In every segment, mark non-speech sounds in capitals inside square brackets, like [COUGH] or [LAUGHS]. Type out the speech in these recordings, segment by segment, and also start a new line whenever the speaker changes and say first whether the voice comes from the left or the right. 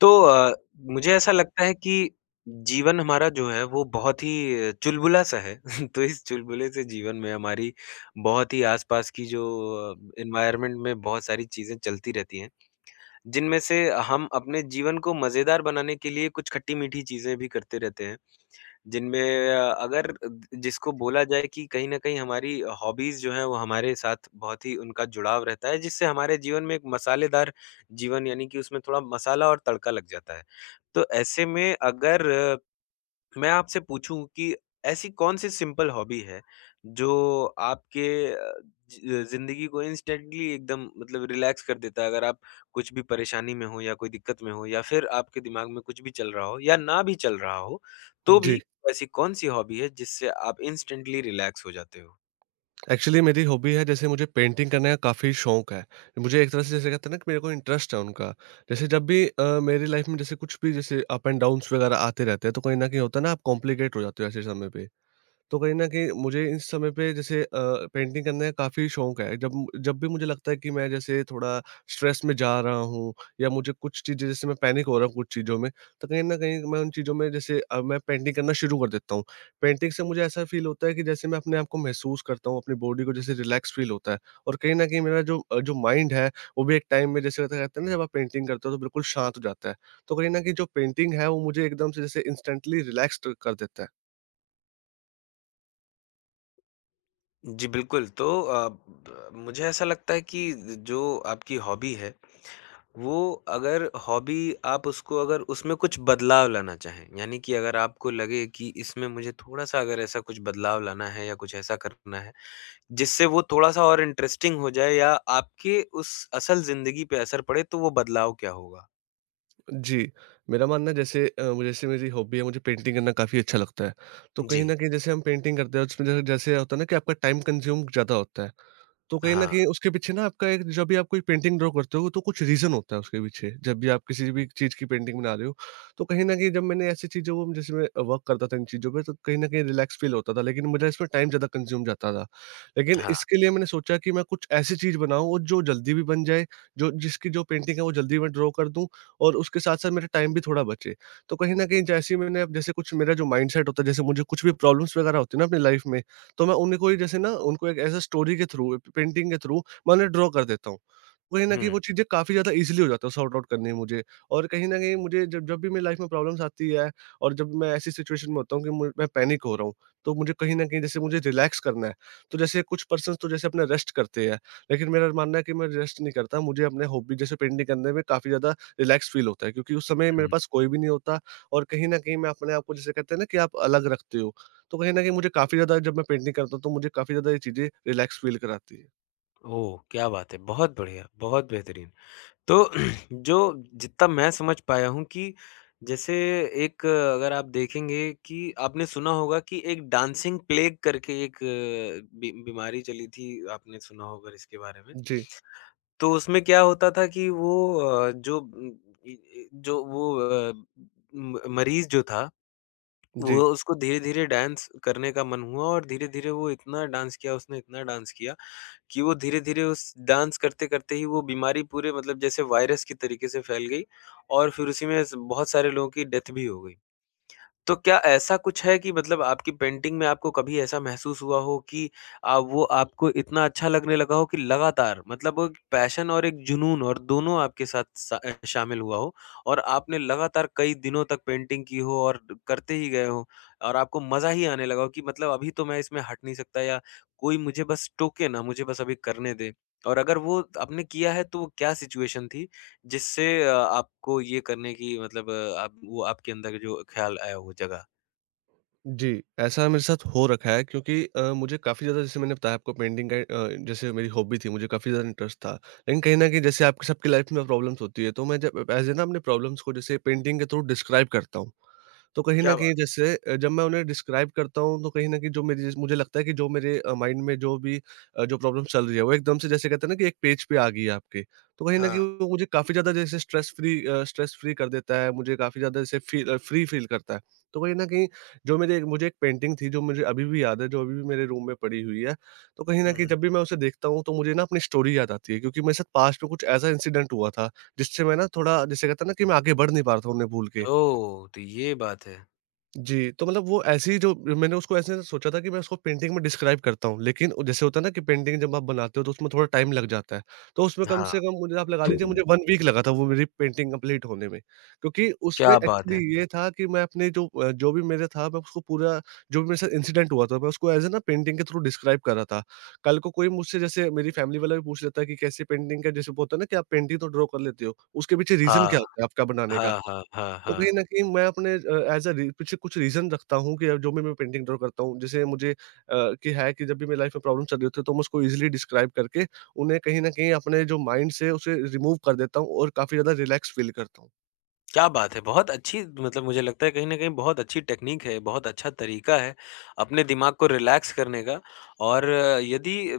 left: तो अ, मुझे ऐसा लगता है कि जीवन हमारा जो है वो बहुत ही चुलबुला-सा है। [LAUGHS] तो इस चुलबुले से जीवन में हमारी बहुत ही आस-पास की जो एनवायरनमेंट में बहुत सारी चीज़ें चलती रहती हैं, जिनमें से हम अपने जीवन को मज़ेदार बनाने के लिए कुछ खट्टी-मीठी चीज़ें भी करते रहते हैं। जिनमें अ, अगर जिसको बोला जाए कि कहीं न कहीं हमारी हॉबीज़ जो हैं वो हमारे साथ बहुत ही उनका जुड़ाव रहता है जिससे हमारे जीवन में एक मसालेदार जीवन यानी कि उसमें थोड़ा मसाला और तड़का लग जाता है। तो ऐसे में अगर मैं आपसे पूछूं कि ऐसी कौन सी सिंपल हॉबी है जो आपके अ, जिंदगी को इंस्टेंटली एकदम मतलब रिलैक्स कर देता है अगर आप कुछ भी परेशानी में हो या कोई दिक्कत में हो या फिर आपके दिमाग में कुछ भी चल रहा हो या ना भी चल रहा हो तो
right: जी,
left: भी ऐसी कौन सी हॉबी है जिससे आप इंस्टेंटली रिलैक्स हो जाते हो।
right: एक्चुअली मेरी हॉबी है जैसे मुझे पेंटिंग करने का काफ़ी शौक है। मुझे एक तरह से जैसे कहते हैं ना कि मेरे को इंटरेस्ट है उनका। जैसे जब भी मेरी लाइफ़ में जैसे कुछ भी जैसे अप एंड डाउन्स वगैरह आते रहते हैं, तो कहीं न कहीं होता है ना आप कॉम्प्लिकेट हो जाते हो ऐसे समय पे। तो कहीं न कहीं मुझे इस समय पे जैसे पेंटिंग करने का काफ़ी शौक है। जब जब भी मुझे लगता है कि मैं जैसे थोड़ा स्ट्रेस में जा रहा हूँ या मुझे कुछ चीज़ें जैसे मैं पैनिक हो रहा हूँ कुछ चीज़ों में, तो कहीं न कहीं मैं उन चीज़ों में जैसे मैं पेंटिंग करना शुरू कर देता हूँ। पेंटिंग से मुझे ऐसा फ़ील होता है कि जैसे मैं अपने आप को महसूस करता हूँ, अपनी बॉडी को जैसे रिलैक्स फ़ील होता है और कहीं न कहीं मेरा जो माइंड है, वो भी एक टाइम में जैसे कहते कहते हैं ना जब आप पेंटिंग करते हो तो बिल्कुल शांत हो जाता है। तो कहीं न कहीं जो पेंटिंग है वो मुझे एकदम से जैसे इंस्टेंटली रिलैक्स्ड कर देता है।
left: जी बिल्कुल। मुझे ऐसा लगता है कि जो आपकी हॉबी है वो अगर हॉबी आप उसको अगर उसमें कुछ बदलाव लाना चाहें, यानी कि अगर आपको लगे कि इसमें मुझे थोड़ा-सा अगर ऐसा कुछ बदलाव लाना है या कुछ ऐसा करना है, जिससे वो थोड़ा-सा और इंटरेस्टिंग हो जाए या आपके उस असल ज़िंदगी पे असर पड़े, तो वो बदलाव क्या होगा?
right: जी, मेरा मानना है जैसे जैसे मेरी हॉबी है मुझे पेंटिंग करना काफ़ी अच्छा लगता है। तो कहीं
left: जी।
right: न कहीं जैसे हम पेंटिंग करते हैं उसमें जैसे जैसे होता है ना कि आपका टाइम कंज्यूम ज़्यादा होता है। तो कहीं न
left: हाँ,
right: कहीं उसके पीछे ना आपका एक जब भी आप कोई पेंटिंग ड्रा करते हो तो कुछ रीज़न होता है उसके पीछे। जब भी आप किसी
left: हुँ,
right: भी चीज़ की पेंटिंग बना रहे हो, तो कहीं न कहीं जब मैंने ऐसी चीज़ों को जैसे मैं वर्क करता था इन चीज़ों पे, तो कहीं न कहीं रिलैक्स फ़ील होता था, लेकिन मुझे इसमें टाइम ज़्यादा कंज़्यूम जाता था। लेकिन
left: हाँ,
right: इसके लिए मैंने सोचा कि मैं कुछ ऐसी चीज़ बनाऊँ और जो जल्दी भी बन जाए, जो पेंटिंग है वो जल्दी मैं ड्रा कर दूँ और उसके साथ-साथ मेरा टाइम भी थोड़ा बचे। तो कहीं न कहीं जैसे ही मैंने अब जैसे कुछ मेरा जो माइंडसेट होता है, जैसे मुझे कुछ भी प्रॉब्लम्स वग़ैरह होती है ना अपनी लाइफ़ में, तो मैं उन्हें कोई जैसे ना उनको एक ऐसा स्टोरी के थ्रू पेंटिंग के थ्रू मैं उन्हें ड्रॉ कर देता हूँ। कहीं न कहीं
left: हुँ,
right: वो चीज़ें काफ़ी ज़्यादा ईज़िली हो जाता है सॉर्ट आउट करनी मुझे और कहीं न कहीं मुझे जब जब भी मेरी लाइफ़ में प्रॉब्लम्स आती है और जब मैं ऐसी सिचुएशन में होता हूँ कि मु मैं पैनिक हो रहा हूँ, तो मुझे कहीं न कहीं जैसे मुझे रिलैक्स करना है, तो जैसे कुछ पर्सन्स तो जैसे अपना रेस्ट करते हैं, लेकिन मेरा मानना है कि मैं रेस्ट नहीं करता। मुझे अपने हॉबी जैसे पेंटिंग करने में काफ़ी ज़्यादा रिलैक्स फ़ील होता है क्योंकि उस समय
left: हुँ।
right: मेरे पास कोई भी नहीं होता और कहीं न कहीं मैं अपने आप को जिसे कहते हैं ना कि आप अलग रखते हो। तो कहीं न कहीं मुझे काफ़ी ज़्यादा जब मैं पेंटिंग करता हूँ तो मुझे काफ़ी ज़्यादा ये चीज़ें रिलैक्स फ़ील कराती है।
left: ओह! क्या बात है। बहुत बढ़िया, बहुत बेहतरीन। तो [CLEARS THROAT] जो जितना मैं समझ पाया हूँ कि जैसे एक, अगर आप देखेंगे कि आपने सुना होगा कि एक डांसिंग प्लेग करके एक अ, बी बीमारी चली थी, आपने सुना होगा इसके बारे में।
right: जी,
left: तो उसमें क्या होता था कि वो अ, जो उम, इ इ जो वो अ, म मरीज़ जो था, वो
right: जी,
left: उसको धीरे-धीरे डांस करने का मन हुआ और धीरे-धीरे वो इतना डांस किया, उसने इतना डांस किया कि वो धीरे-धीरे उस डांस करते-करते ही वो बीमारी पूरे मतलब जैसे वायरस के तरीके से फैल गई और फिर उसी में स बहुत सारे लोगों की डेथ भी हो गई। तो क्या ऐसा कुछ है कि मतलब आपकी पेंटिंग में आपको कभी ऐसा महसूस हुआ हो कि वो आपको इतना अच्छा लगने लगा हो कि लगातार मतलब वो पैशन और एक जुनून और दोनों आपके साथ शामिल हुआ हो और आपने लगातार कई दिनों तक पेंटिंग की हो और करते ही गए हो और आपको मजा ही आने लगा हो कि मतलब अभी तो मैं इसमें हट नहीं सकता या कोई मुझे बस टोके ना मुझे बस अभी करने दे और अगर वो आपने किया है तो वो क्या सिचुएशन थी जिससे आपको ये करने की मतलब अ, आप वो आपके अंदर जो ख़्याल आया वो जगा।
right: जी। ऐसा मेरे साथ हो रखा है क्योंकि मुझे काफ़ी ज़्यादा जैसे मैंने बताया आपको पेंटिंग का जैसे मेरी हॉबी थी, मुझे काफ़ी ज़्यादा इंटरेस्ट था। लेकिन कहीं न कहीं जैसे आपकी सबकी लाइफ़ में प्रॉब्लम्स होती है, तो मैं जब ऐज़ ए ना अपनी प्रॉब्लम्स को जैसे पेंटिंग के थ्रू डिस्क्राइब करता हूँ। तो कहीं न
left: क्या
right: कहीं
left: बात
right: जैसे जब मैं उन्हें डिस्क्राइब करता हूँ तो कहीं न कहीं जो मेरी जैसे मुझे लगता है कि जो मेरे माइंड में जो भी जो प्रॉब्लम चल रही है वो एकदम से जैसे कहते हैं ना कि एक पेज पे आ गई है आपके। तो कहीं
left: है!
right: न
left: हाँ।
right: कहीं वो मुझे काफ़ी ज़्यादा जैसे स्ट्रेस फ्री कर देता है, मुझे काफ़ी ज़्यादा जैसे फ्री फ़ील करता है। तो कहीं न कहीं मुझे एक पेंटिंग थी जो मुझे अभी भी याद है, जो अभी भी मेरे रूम में पड़ी हुई है। तो कहीं न
left: हुँ,
right: कहीं
left: हुँ।
right: जब भी मैं उसे देखता हूँ तो मुझे ना अपनी स्टोरी याद आती है क्योंकि मेरे साथ पास्ट में कुछ ऐसा इंसिडेंट हुआ था जिससे मैं ना थोड़ा जिसे कहते हैं ना कि मैं आगे बढ़ नहीं पा रहा था उन्हें भूल के।
left: ओह! तो ये बात है।
right: जी, तो मतलब वो ऐसी जो मैंने उसको ऐसे सोचा था कि मैं उसको पेंटिंग में डिस्क्राइब करता हूँ, लेकिन वो जैसे होता है ना कि पेंटिंग जब आप बनाते हो तो उसमें थोड़ा टाइम लग जाता है। तो उसमें कम
left: हाँ।
right: से कम मुझे आप लगा लीजिए मुझे 1 वीक लगा था वो मेरी पेंटिंग कंप्लीट होने में। क्योंकि उसमें
left: क्या बात
right: एक्चुअली
left: है!
right: ये था कि मैं अपने जो भी मेरा था मैं उसको पूरा जो भी मेरे साथ इंसिडेंट हुआ था मैं उसको ऐज़ अ ना पेंटिंग के थ्रू डिस्क्राइब कर रहा था। कल को कोई मुझसे जैसे मेरी फैमिली वाला भी पूछ लेता है कि कैसी पेंटिंग का जैसे वो होता है ना कि आप पेंटिंग तो ड्रा कर लेते हो, उसके पीछे रीज़न
left: हाँ,
right: क्या होता है आपका बनाने का?
left: हाँ, हाँ, हाँ,
right: तो कहीं
left: हाँ।
right: न कहीं मैं अपने अ, एज़ अ री पीछे कुछ रीज़न रखता हूँ कि जो भी मैं पेंटिंग ड्रा करता हूँ। जैसे मुझे कि है कि जब भी मेरी लाइफ़ में प्रॉब्लम चल रही होती है, तो मैं उसको ईज़िली डिस्क्राइब करके उन्हें कहीं न कहीं अपने जो माइंड से उसे रिमूव कर देता हूँ और काफ़ी ज़्यादा रिलैक्स फ़ील करता हूँ।
left: क्या बात है! बहुत अच्छी मतलब मुझे लगता है कहीं न कहीं बहुत अच्छी टेक्नीक है, बहुत अच्छा तरीका है, अपने दिमाग को रिलैक्स करने का और, अ, यदि ब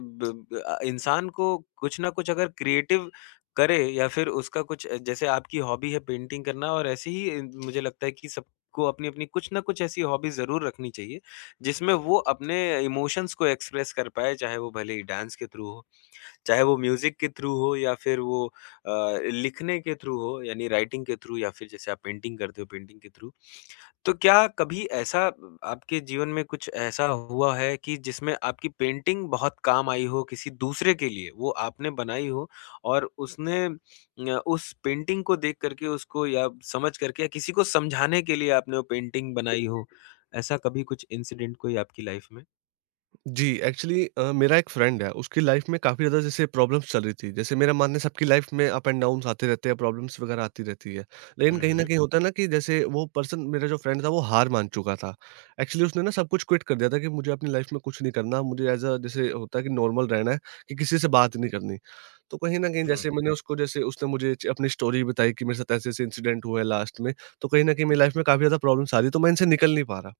left: ब अ, इंसान को कुछ ना कुछ अगर क्रिएटिव करे या फिर उसका कुछ, जैसे आपकी हॉबी है पेंटिंग करना और ऐसे ही, मुझे लगता है कि सबको अपनी-अपनी कुछ ना कुछ ऐसी हॉबी ज़रूर रखनी चाहिए, जिसमें वो अपने इमोशंस को एक्सप्रेस कर पाए, चाहे वो भले ही डांस के थ्रू हो, चाहे वो म्यूज़िक के थ्रू हो या फिर लिखने के थ्रू हो यानी राइटिंग के थ्रू या फिर जैसे आप पेंटिंग करते हो पेंटिंग के थ्रू। तो क्या कभी ऐसा आपके जीवन में कुछ ऐसा हुआ है कि जिसमें आपकी पेंटिंग बहुत काम आई हो किसी दूसरे के लिए? वो आपने बनाई हो और उस पेंटिंग को देख करके उसको या समझ करके या किसी को समझाने के लिए आपने वो पेंटिंग बनाई हो? ऐसा कभी कुछ इंसिडेंट कोई आपकी लाइफ़ में?
right: जी, एक्चुअली मेरा एक फ्रेंड है, उसकी लाइफ में काफ़ी ज़्यादा जैसे प्रॉब्लम्स चल रही थी। जैसे मेरा मानना है सबकी लाइफ में अप एंड डाउन्स आते रहते हैं, प्रॉब्लम्स वगैरह आती रहती है। लेकिन
left: हुँ,
right: कहीं न
left: हुँ।
right: कहीं होता है ना कि जैसे वो पर्सन मेरा जो फ्रेंड था वो हार मान चुका था। एक्चुअली उसने ना सब कुछ क्विट कर दिया था कि मुझे अपनी लाइफ में कुछ नहीं करना, मुझे एज़ अ जैसे होता है कि नॉर्मल रहना है कि किसी से बात नहीं करनी। तो कहीं न कहीं
left: हुँ।
right: जैसे मैंने उसको जैसे उसने मुझे च अपनी स्टोरी बताई कि मेरे साथ ऐसे-ऐसे इंसिडेंट हुए लास्ट में, तो कहीं न कहीं मेरी लाइफ में काफ़ी ज़्यादा प्रॉब्लम्स आ रही है, तो मैं इनसे निकल नहीं पा रहा।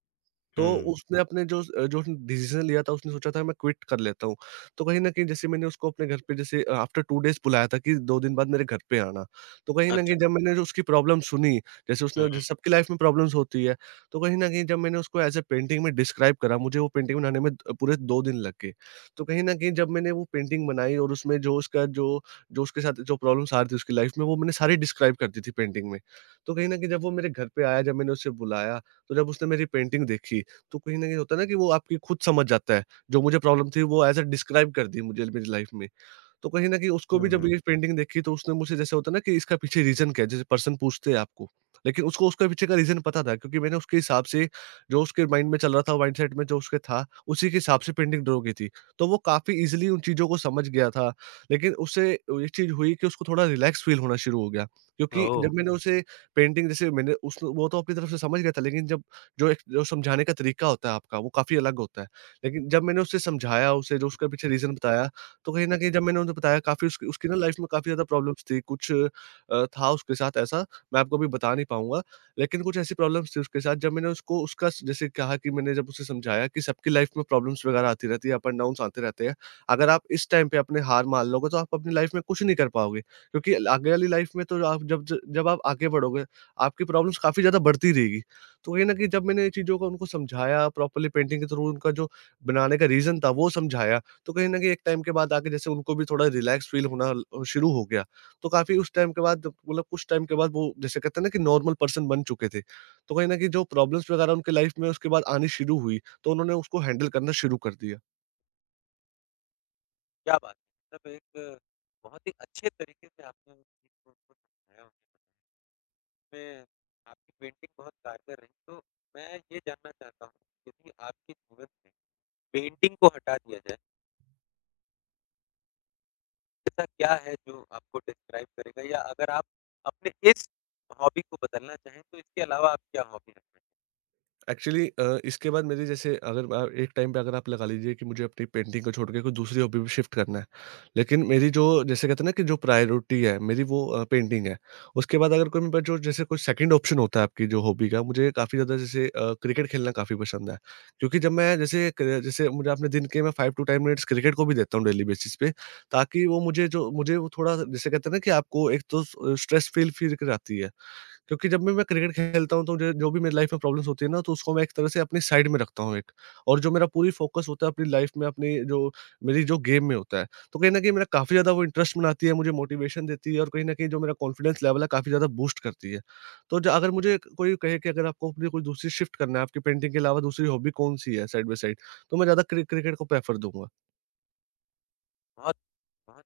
right: तो
left: हुँ।
right: उसने अपने जो उसने डिसीज़न लिया था उसने सोचा था मैं क्विट कर लेता हूँ। तो कहीं न कहीं जैसे मैंने उसको अपने घर पे जैसे आफ्टर 2 डेज़ बुलाया था कि 2 दिन बाद मेरे घर पे आना। तो कहीं न कहीं
left: अच्छा।
right: जब मैंने जो उसकी प्रॉब्लम सुनी, जैसे
left: हुँ,
right: उसने
left: हुँ।
right: जैसे सबकी लाइफ़ में प्रॉब्लम्स होती है, तो कहीं न कहीं जब मैंने उसको एज़ अ पेंटिंग में डिस्क्राइब करा, मुझे वो पेंटिंग बनाने में पूरे 2 दिन लग गए। तो कहीं न कहीं जब मैंने वो पेंटिंग बनाई और उसमें जो उसके साथ जो प्रॉब्लम्स आ रही थी उसकी लाइफ़ में वो मैंने सारी डिस्क्राइब कर दी थी पेंटिंग में। तो कहीं न कहीं जब वो मेरे घर पे आया, जब मैंने उसे बुलाया, तो जब उसने मेरी पेंटिंग देखी तो कहीं न कहीं होता है ना कि वो आपकी खुद समझ जाता है, जो मुझे प्रॉब्लम थी वो ऐज़ अ डिस्क्राइब कर दी मुझे मेरी लाइफ़ में। तो कहीं न कहीं उसको भी
left: हुँ,
right: जब
left: हुँ।
right: ये पेंटिंग देखी तो उसने मुझे जैसे होता है ना कि इसका पीछे रीज़न क्या है? जैसे पर्सन पूछते हैं आपको, लेकिन उसको उसके पीछे का रीज़न पता था क्योंकि मैंने उसके हिसाब से जो उसके माइंड में चल रहा था, माइंडसेट में जो उसके था, उसी के हिसाब से पेंटिंग ड्रा की थी। तो वो काफ़ी ईज़िली उन चीज़ों को समझ गया था। लेकिन उससे ये चीज़ हुई कि उसको थोड़ा रिलैक्स फ़ील होना शुरू हो गया क्योंकि
left: ओह!
right: जब मैंने उसे पेंटिंग जैसे मैंने उस वो तो अपनी तरफ से समझ गया था, लेकिन जब जो एक जो समझाने का तरीका होता है आपका, वो काफ़ी अलग होता है। लेकिन जब मैंने उसे समझाया, उसे जो उसका पीछे रीज़न बताया तो कहीं न कहीं जब मैंने उन्हें बताया काफ़ी उसकी उसकी ना लाइफ़ में काफ़ी ज़्यादा प्रॉब्लम्स थी, कुछ था उसके साथ ऐसा, मैं आपको अभी बता नहीं पाऊँगा। लेकिन कुछ ऐसी प्रॉब्लम्स थी उसके साथ जब मैंने उसको उसका स जैसे कहा कि मैंने जब उसे समझाया कि सबकी लाइफ़ में प्रॉब्लम्स वगैरह आती रहती है, अप एंड डाउन्स आते रहते हैं। अगर आप इस टाइम पे अपने हार मान लोगे तो आप अपनी लाइफ़ में कुछ नहीं कर पाओगे। क्योंकि ल आगे वाली लाइफ़ में तो आप जब आप आगे बढ़ोगे, आपकी प्रॉब्लम्स काफ़ी ज़्यादा बढ़ती रहेगी। तो कहीं न कहीं जब मैंने ये चीज़ों को उनको समझाया, प्रॉपर्ली पेंटिंग के थ्रू उनका जो बनाने का रीज़न था वो समझाया, तो कहीं न कहीं एक टाइम के बाद आके जैसे उनको भी थोड़ा रिलैक्स फ़ील होना शुरू हो गया। तो काफ़ी उस टाइम के बाद मतलब कुछ टाइम के बाद वो जैसे कहते हैं ना कि नॉर्मल पर्सन बन चुके थे। तो कहीं न कहीं जो प्रॉब्लम्स वगैरह उनके लाइफ़ में उसके बाद आनी शुरू हुई, तो उन्होंने उसको हैंडल करना शुरू कर दिया।
left: क्या बात है! मतलब एक बहुत ही अच्छे तरीके से आपने उस चीज़ को उनको समझाया, उसमें आपकी पेंटिंग बहुत कारगर रही। तो मैं ये जानना चाहता हूँ, यदि आपके जीवन में पेंटिंग को हटा दिया जाए, ऐसा क्या है जो आपको डिस्क्राइब करेगा या अगर आप अपने इस हॉबी को बदलना चाहें, तो इसके अलावा आप क्या हॉबी रखना चाहें?
right: एक्चुअली इसके बाद मेरी, जैसे अगर आप एक टाइम पे अगर आप लगा लीजिए कि मुझे अपनी पेंटिंग को छोड़ के कोई दूसरी हॉबी में शिफ्ट करना है। लेकिन मेरी जो, जैसे कहते हैं ना, कि जो प्रायोरिटी है मेरी, वो पेंटिंग है। उसके बाद अगर कोई मेरे पास जो, जैसे कोई सेकंड ऑप्शन होता है आपकी जो हॉबी का, मुझे काफ़ी ज़्यादा जैसे क्रिकेट खेलना काफ़ी पसंद है। क्योंकि जब मैं जैसे क जैसे मुझे, आपने दिन के मैं 5 टू 10 मिनट्स क्रिकेट को भी देता हूँ डेली बेसिस पे, ताकि वो मुझे जो मुझे वो थोड़ा, जैसे कहते हैं ना, कि आपको एक तो स स्ट्रेस फील फील कराती है। क्योंकि जब भी मैं क्रिकेट खेलता हूँ तो जो जो भी मेरी लाइफ में प्रॉब्लम्स होती है ना, तो उसको मैं एक तरह से अपनी साइड में रखता हूँ, एक और जो मेरा पूरी फ़ोकस होता है अपनी लाइफ में, अपनी जो मेरी जो गेम में होता है। तो कहीं न कहीं मेरा काफ़ी ज़्यादा वो इंटरेस्ट बनाती है, मुझे मोटिवेशन देती है, और कहीं न कहीं जो मेरा कॉन्फिडेंस लेवल है, काफ़ी ज़्यादा बूस्ट करती है। तो ज
left: तो
right: अगर मुझे कोई कहे कि अगर आपको अपनी कोई दूसरी शिफ्ट करना है, आपकी पेंटिंग के अलावा दूसरी हॉबी कौन-सी है साइड बाय साइड? तो मैं ज़्यादा क्रिकेट को प्रेफ़र दूँगा।
left: बहुत बहुत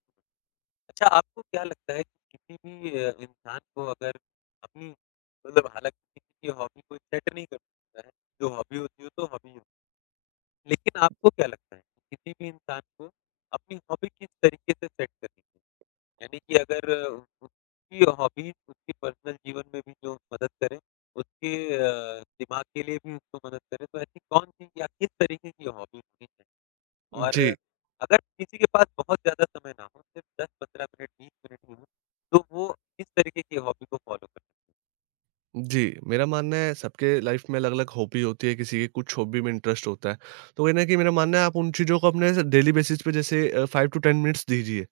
left: अच्छा। आपको क्या लगता है कि किसी भी इंसान को अगर अपनी मतलब हालाँकि किसी की हॉबी कोई सेट नहीं कर सकता है, जो हॉबी होती है, तो हॉबी, लेकिन आपको क्या लगता है कि किसी भी इंसान को अपनी हॉबी किस तरीके से सेट करनी चाहिए? यानी कि अगर उसकी हॉबी उसके पर्सनल जीवन में भी जो मदद करे, उसके दिमाग के लिए भी उसको मदद करे, तो ऐसी कौन-सी या किस तरीके की हॉबी होनी चाहिए? और
right: जी।
left: अगर किसी के पास बहुत ज़्यादा समय ना हो, सिर्फ 10-15 मिनट, 20 मिनट ही हो, तो वो किस तरीके की हॉबी को फ़ॉलो कर सकते हैं?
right: जी, मेरा मानना है सबके लाइफ में अलग-अलग हॉबी होती है, किसी की कुछ हॉबी में इंटरेस्ट होता है। तो वही ना, कि मेरा मानना है आप उन चीज़ों को अपने डेली बेसिस पे जैसे 5 टू 10 मिनट्स दीजिए।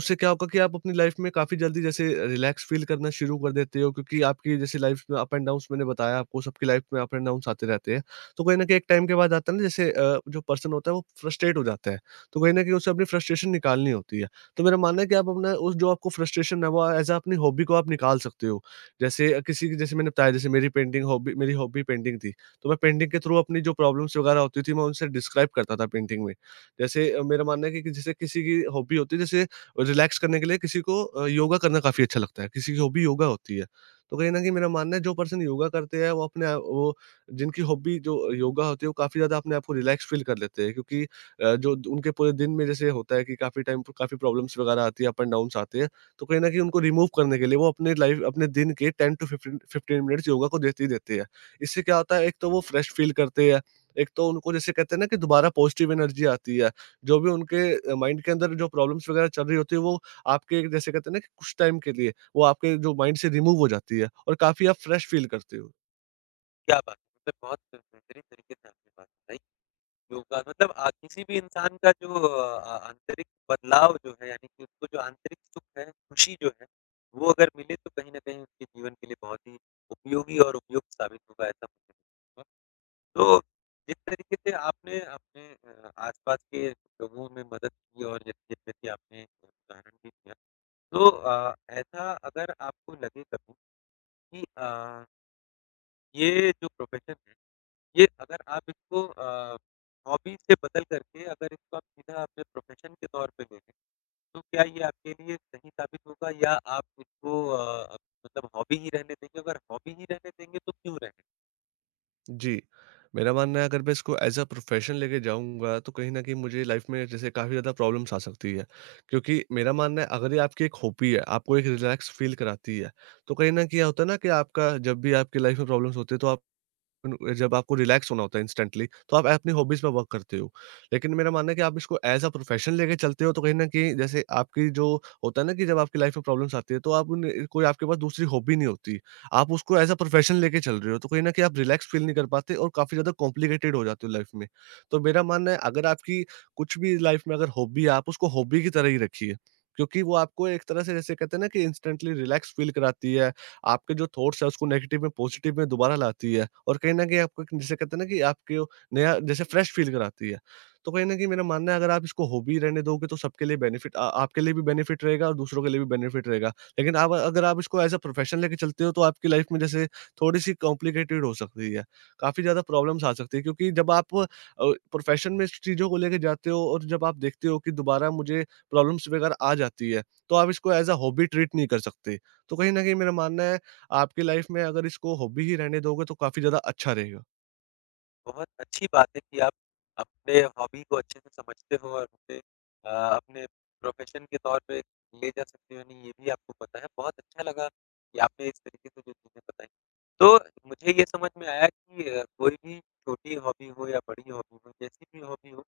right: उससे क्या होगा कि आप अपनी लाइफ में काफ़ी जल्दी जैसे रिलैक्स फ़ील करना शुरू कर देते हो, क्योंकि आपकी जैसे लाइफ में अप एंड डाउन्स, मैंने बताया आपको, सबकी लाइफ में अप एंड डाउन्स आते रहते हैं। तो कहीं न कहीं एक टाइम के बाद आता है ना, जैसे जो पर्सन होता है वो फ्रस्ट्रेट हो जाता है। तो कहीं न कहीं उसे अपनी फ्रस्ट्रेशन निकालनी होती है। तो मेरा मानना है कि आप अपना, उस जो आपको फ्रस्ट्रेशन है, वो एज़ अ अपनी हॉबी को आप निकाल सकते हो। जैसे किसी की, जैसे मैंने बताया जैसे, मेरी हॉबी पेंटिंग थी, तो मैं पेंटिंग के थ्रू अपनी जो प्रॉब्लम्स वगैरह होती थी मैं उनसे डिस्क्राइब करता था पेंटिंग में। जैसे मेरा मानना है कि जैसे किसी की हॉबी होती है, जैसे रिलैक्स करने के लिए किसी को योगा करना काफ़ी अच्छा लगता है, किसी की हॉबी योगा होती है। तो कहीं न कहीं मेरा मानना है, जो पर्सन योगा करते हैं वो अपने आप वो, जिनकी हॉबी जो योगा होती है, वो काफ़ी ज़्यादा अपने आप को रिलैक्स फ़ील कर लेते हैं, क्योंकि जो उनके पूरे दिन में जैसे होता है कि काफ़ी टाइम काफ़ी प्रॉब्लम्स वगैरह आती है, अप एंड डाउन्स आते हैं। तो कहीं न कहीं उनको रिमूव करने के लिए वो अपने दिन के 10 टू 15 मिनट्स योगा को देते ही देते हैं। इससे क्या होता है, एक तो वो फ्रेश फ़ील करते हैं, एक तो उनको जैसे कहते हैं ना, कि दोबारा पॉज़िटिव एनर्जी आती है। जो भी उनके माइंड के अंदर जो प्रॉब्लम्स वगैरह चल रही होती है, वो आपके जैसे कहते हैं ना, कि कुछ टाइम के लिए वो आपके जो माइंड से रिमूव हो जाती है और काफ़ी आप फ्रेश फ़ील करते हो।
left: क्या बात है! मतलब बहुत बेहतरीन तरीके से आपने बात बताई। योगदान मतलब, किसी भी इंसान का जो आंतरिक बदलाव जो है यानी कि उसको जो आंतरिक सुख है, खुशी जो है, वो अगर मिले तो कहीं न कहीं उसके जीवन के लिए बहुत ही उपयोगी और उपयुक्त साबित होगा ऐसा मुझे लगता है। तो जिस तरीके से आपने अपने आस-पास के लोगों में मदद की और जैसे जैसे कि आपने उदाहरण भी दिया, ऐसा अगर आपको लगे कभी कि, ये जो प्रोफ़ेशन है ये अगर आप हॉबी से बदल करके अगर इसको आप सीधा अपने प्रोफ़ेशन के तौर पे ले लें, तो क्या ये आपके लिए सही साबित होगा या आप मतलब हॉबी ही रहने देंगे? अगर हॉबी ही रहने देंगे तो क्यों रहने।
right: जी। मेरा मानना है, अगर मैं इसको एज़ अ प्रोफ़ेशन लेके जाऊँगा, तो कहीं न कहीं मुझे लाइफ़ में जैसे काफ़ी ज़्यादा प्रॉब्लम्स आ सकती है। क्योंकि मेरा मानना है, अगर ये आपकी एक हॉबी है, आपको एक रिलैक्स फ़ील कराती है, तो कहीं न कहीं क्या होता है ना, कि आपका जब भी आपकी लाइफ़ में प्रॉब्लम्स होती है, तो आप उन जब आपको रिलैक्स होना होता है इंस्टेंटली, तो आप अपनी हॉबीज़ पे वर्क करते हो। लेकिन मेरा मानना है कि आप इसको ऐज़ अ प्रोफेशन लेके चलते हो, तो कहीं न कहीं जैसे आपकी जो होता है ना, कि जब आपकी लाइफ़ में प्रॉब्लम्स आती है तो आप उन कोई आपके पास दूसरी हॉबी नहीं होती। आप उसको ऐज़ अ प्रोफेशन लेके चल रहे हो, तो कहीं न कहीं आप रिलैक्स फ़ील नहीं कर पाते और काफ़ी ज़्यादा कॉम्प्लिकेटेड हो जाते हो लाइफ़ में। तो मेरा मानना है, अगर आपकी कुछ भी लाइफ़ में अगर हॉबी है, आप उसको हॉबी की तरह ही रखिए। क्योंकि वो आपको एक तरह से जैसे कहते हैं ना, कि इंस्टेंटली रिलैक्स फ़ील कराती है। आपके जो थॉट्स है, उसको नेगेटिव में पॉजिटिव में दोबारा लाती है, और कहीं न कहीं आपको एक, जिसे कहते हैं ना, कि आपके वो नया जैसे फ्रेश फ़ील कराती है। तो कहीं न कहीं मेरा मानना है, अगर आप इसको हॉबी रहने दोगे, तो सबके लिए बेनिफिट, आपके लिए भी बेनिफिट रहेगा और दूसरों के लिए भी बेनिफिट रहेगा। लेकिन आप, अगर आप इसको एज़ अ प्रोफ़ेशन लेके चलते हो, तो आपकी लाइफ़ में जैसे थोड़ी-सी कॉम्प्लिकेटेड हो सकती है। काफ़ी ज़्यादा प्रॉब्लम्स आ सकती है, क्योंकि जब आप प्रोफ़ेशन में इस चीज़ों को लेके जाते हो, और जब आप देखते हो कि दोबारा मुझे प्रॉब्लम्स वगैरह आ जाती है, तो आप इसको एज़ अ हॉबी ट्रीट नहीं कर सकते। तो कहीं न कहीं मेरा मानना है, आपकी लाइफ़ में अगर इसको हॉबी ही रहने दोगे, तो काफ़ी ज़्यादा अच्छा रहेगा।
left: बहुत अच्छी बात है कि आप अपने हॉबी को अच्छे से समझते हो और उसे, अपने प्रोफ़ेशन के तौर पे ले जा सकते हो यानी ये भी आपको पता है। बहुत अच्छा लगा कि आपने इस तरीके से जो चीज़ें बताई। तो मुझे ये समझ में आया कि कोई भी छोटी हॉबी हो या बड़ी हॉबी हो, जैसी भी हॉबी हो,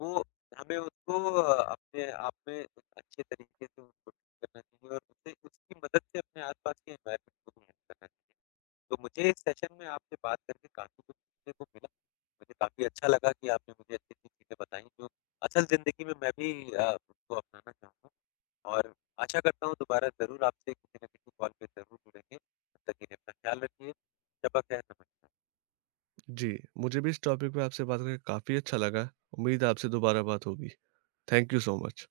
left: वो हमें अपने आप में एक अच्छे तरीके से उसको ठीक करना चाहिए और उससे उसकी मदद से अपने आस-पास के एनवायरनमेंट को भी हेल्प करना चाहिए। तो मुझे इस सेशन में आपसे बात करके काफ़ी कुछ सीखने को मिला। मुझे काफ़ी अच्छा लगा कि आपने मुझे अच्छी-अच्छी चीज़ें बताई जो असल ज़िंदगी में मैं भी उसको अपनाना चाहूँगा और आशा करता हूँ दोबारा ज़रूर आपसे किसी न किसी कॉल पे ज़रूर जुड़ेंगे। तब तक के लिए अपना ख्याल रखिए। शब्बा खैर, नमस्ते।
right: जी, मुझे भी इस टॉपिक पे आपसे बात करके काफ़ी अच्छा लगा। उम्मीद है आपसे दोबारा बात होगी। Thank you so much.